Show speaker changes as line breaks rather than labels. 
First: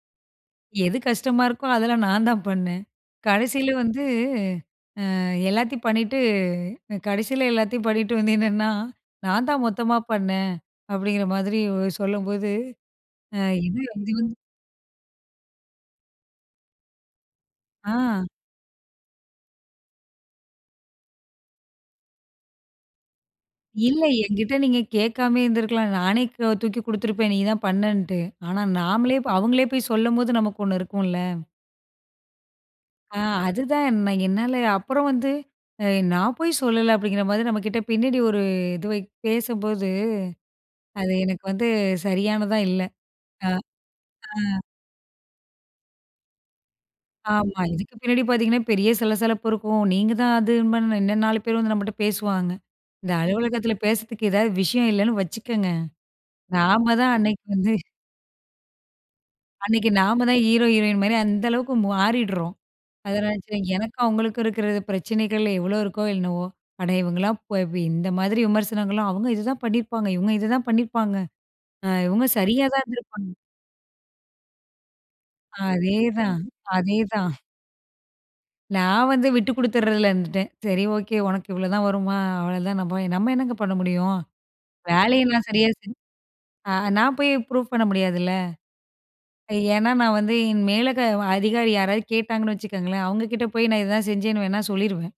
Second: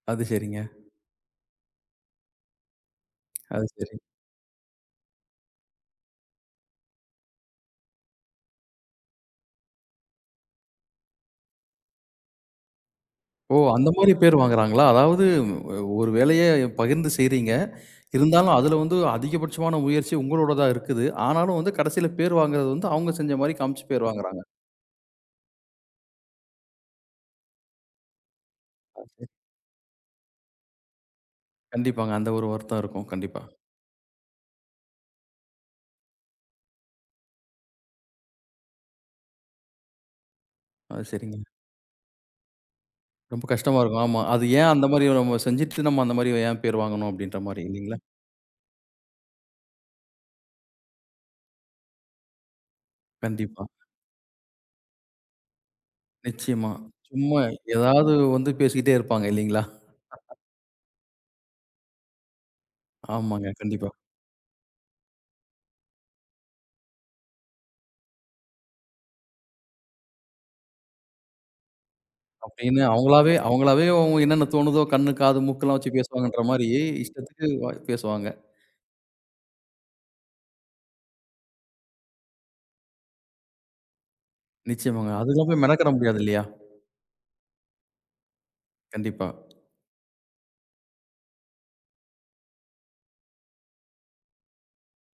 அது, சரிங்க.
எது கஷ்டமா இருக்கோ அதெல்லாம் நான் தான் பண்ணேன்.
அது
கடைசியில
சரி.
வந்து, ம் எல்லாத்தையும் பண்ணிட்டு கடைசியில எல்லாத்தையும் பண்ணிட்டு வந்து நின்னா, "நான் தான் மொத்தமா பண்ணேன்" அப்படிங்கிற மாதிரி சொல்லும்போது, அ
ஓ!
இது
அந்த
இது
மாரி பேரு
வந்து
வாங்குகிறாங்களா? அதாவது ஒரு வேலைய பகிர்ந்து செய்றீங்க.
அ.
இருந்தாலும் அதுல வந்து அதிகபட்சமான முயற்சி உங்களோடதா இருக்குது. ஆனாலும் வந்து கடசில பேரு வாங்குறது வந்து, அவுங்க செஞ்ச மாரி காமிச்சு
இல்ல.
பேர் வாங்குறாங்க.
என்கிட்ட நீங்க கேட்காமயே இருந்துருக்கலாம். நானே க தூக்கி குடுத்துருப்பேன் நீ தான் பண்ணன்ட்டு. ஆனா நாமளே
[unintelligible]
ப்ப அவுங்களே போய் சொல்லும்போது, நமக்கு ஒண்ணு இருக்கும்ல!
கண்டிப்பாங்க, அந்த ஒரு வருத்தம் இருக்கும்
ஆ
கண்டிப்பா.
அதுதான், நான் என்னால அப்புறம் வந்து "நான் போய் சொல்லலை" அப்படிங்கிற மாதிரி நம்மகிட்ட பின்னாடி ஒரு இது வை பேசும்போது,
ஆ,
அது
சரிங்க.
எனக்கு வந்து சரியானதா இல்ல.
ரொம்ப கஷ்டமா இருக்கும். ஆமா. அது
அ, ஆ.
ஏன் அந்த மாரி நம்ம செஞ்சுட்டு, நம்ம அந்த மாரி ஏன் பேரு வாங்கணும் அப்டின்ற
ஆமா.
மாரி
இதுக்கு
இல்லிங்களா?
பின்னாடி பாத்தீங்கன்னா, பெரிய சலசலப்பு இருக்கும். நீங்க தான் அதுன்ப இன்னும் 4 பேர் வந்து நம்மட்ட பேசுவாங்க. இந்த
கண்டிப்பா.
அலுவலகத்துல பேசறதுக்கு ஏதாவது விஷயம் இல்லைன்னு வச்சுக்கங்க,
நிச்சயமா,
நாம தான்
சும்மா,
அன்னைக்கு வந்து,
ஏதாவது வந்து பேசிக்கிட்டே இருப்பாங்க இல்லைங்களா?
அன்னைக்கு நாம தான் ஹீரோ, ஹீரோயின் மாரி அந்த அளவுக்கு மாறிடுறோம். அதனால
ஆமாங்க,
சரி
கண்டிப்பா.
எனக்கும் அவங்களுக்கும் இருக்கிறது பிரச்சனைகள் எவ்வளோ இருக்கோ என்னவோ, அட இவுங்கலாம் போய் போய், இந்த மாதிரி விமர்சனங்கள்லாம், "அவுங்க இதுதான் பண்ணிருப்பாங்க. இவுங்க இததான் பண்ணிருப்பாங்க. அ இவுங்க சரியா
அப்டின்னு
தான் இருந்துருப்பாங்க."
அவங்களாவே அவங்களாவே என்னன்ன தோணுதோ, கண்ணு, காது, மூக்கெல்லாம் வச்சு
அதேதான்,
பேசுவாங்கன்ற மாரி,
அதேதான்.
இஷ்டத்துக்கு வாய் பேசுவாங்க.
நான் வந்து விட்டு குடுத்துர்றதுல இருந்துட்டேன். சரி ஓகே, உனக்கு இவ்வளோதான் வருமா, அவ்வளதான். நம்ப நம்ம என்னங்க பண்ண முடியும்!
நிச்சயமாங்க.
வேலைய நான்
அதுக்கெல்லாம் போய்
சரியா
மெனக்கட
சென்
முடியாது இல்லையா?
ஆ நான் போயி ப்ரூஃப் பண்ண முடியாதுல்ல!
கண்டிப்பா.
ஏன்னா நான் வந்து என் மேல க அதிகாரி யாராவது கேட்டாங்கன்னு வச்சுக்கங்களேன், அவுங்க கிட்ட போய் நான் இதுதான் செஞ்சேன்னு வேணா சொல்லிருவேன்.